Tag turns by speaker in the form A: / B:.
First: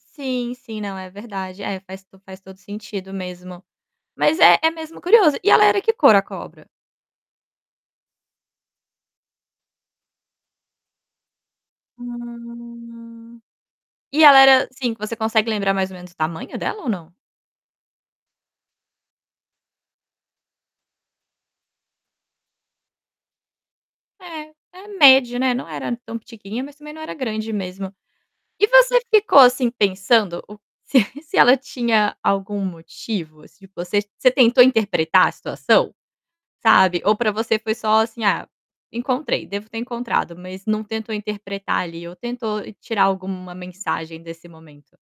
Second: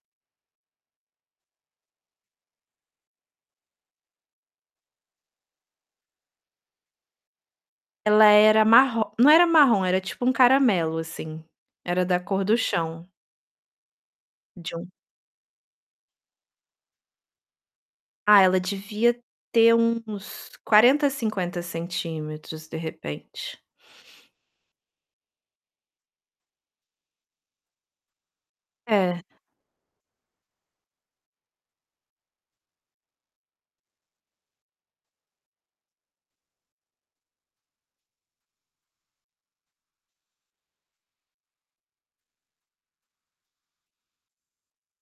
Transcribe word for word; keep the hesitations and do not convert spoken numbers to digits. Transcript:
A: Sim, sim, não, é verdade. É, faz to faz todo sentido mesmo. Mas é é mesmo curioso. E ela era que cor, a cobra?
B: Ela era marro não era marrom, era, tipo, um caramelo, assim. Era da cor do chão.
A: Hum, e ela era
B: De um
A: sim, que você consegue lembrar mais ou menos o tamanho dela ou não?
B: Ah, ela devia ter uns quarenta, cinquenta centímetros, de repente.
A: É, é média, né, não era tão pitiquinha, mas, também, não era grande mesmo. E você ficou,
B: É.
A: assim, pensando o se se ela tinha algum motivo? Se você você tentou interpretar a situação, sabe. Ou para você foi só, assim: "Ah, encontrei, devo ter encontrado", mas não tentou interpretar, ali, ou tentou tirar alguma mensagem desse momento?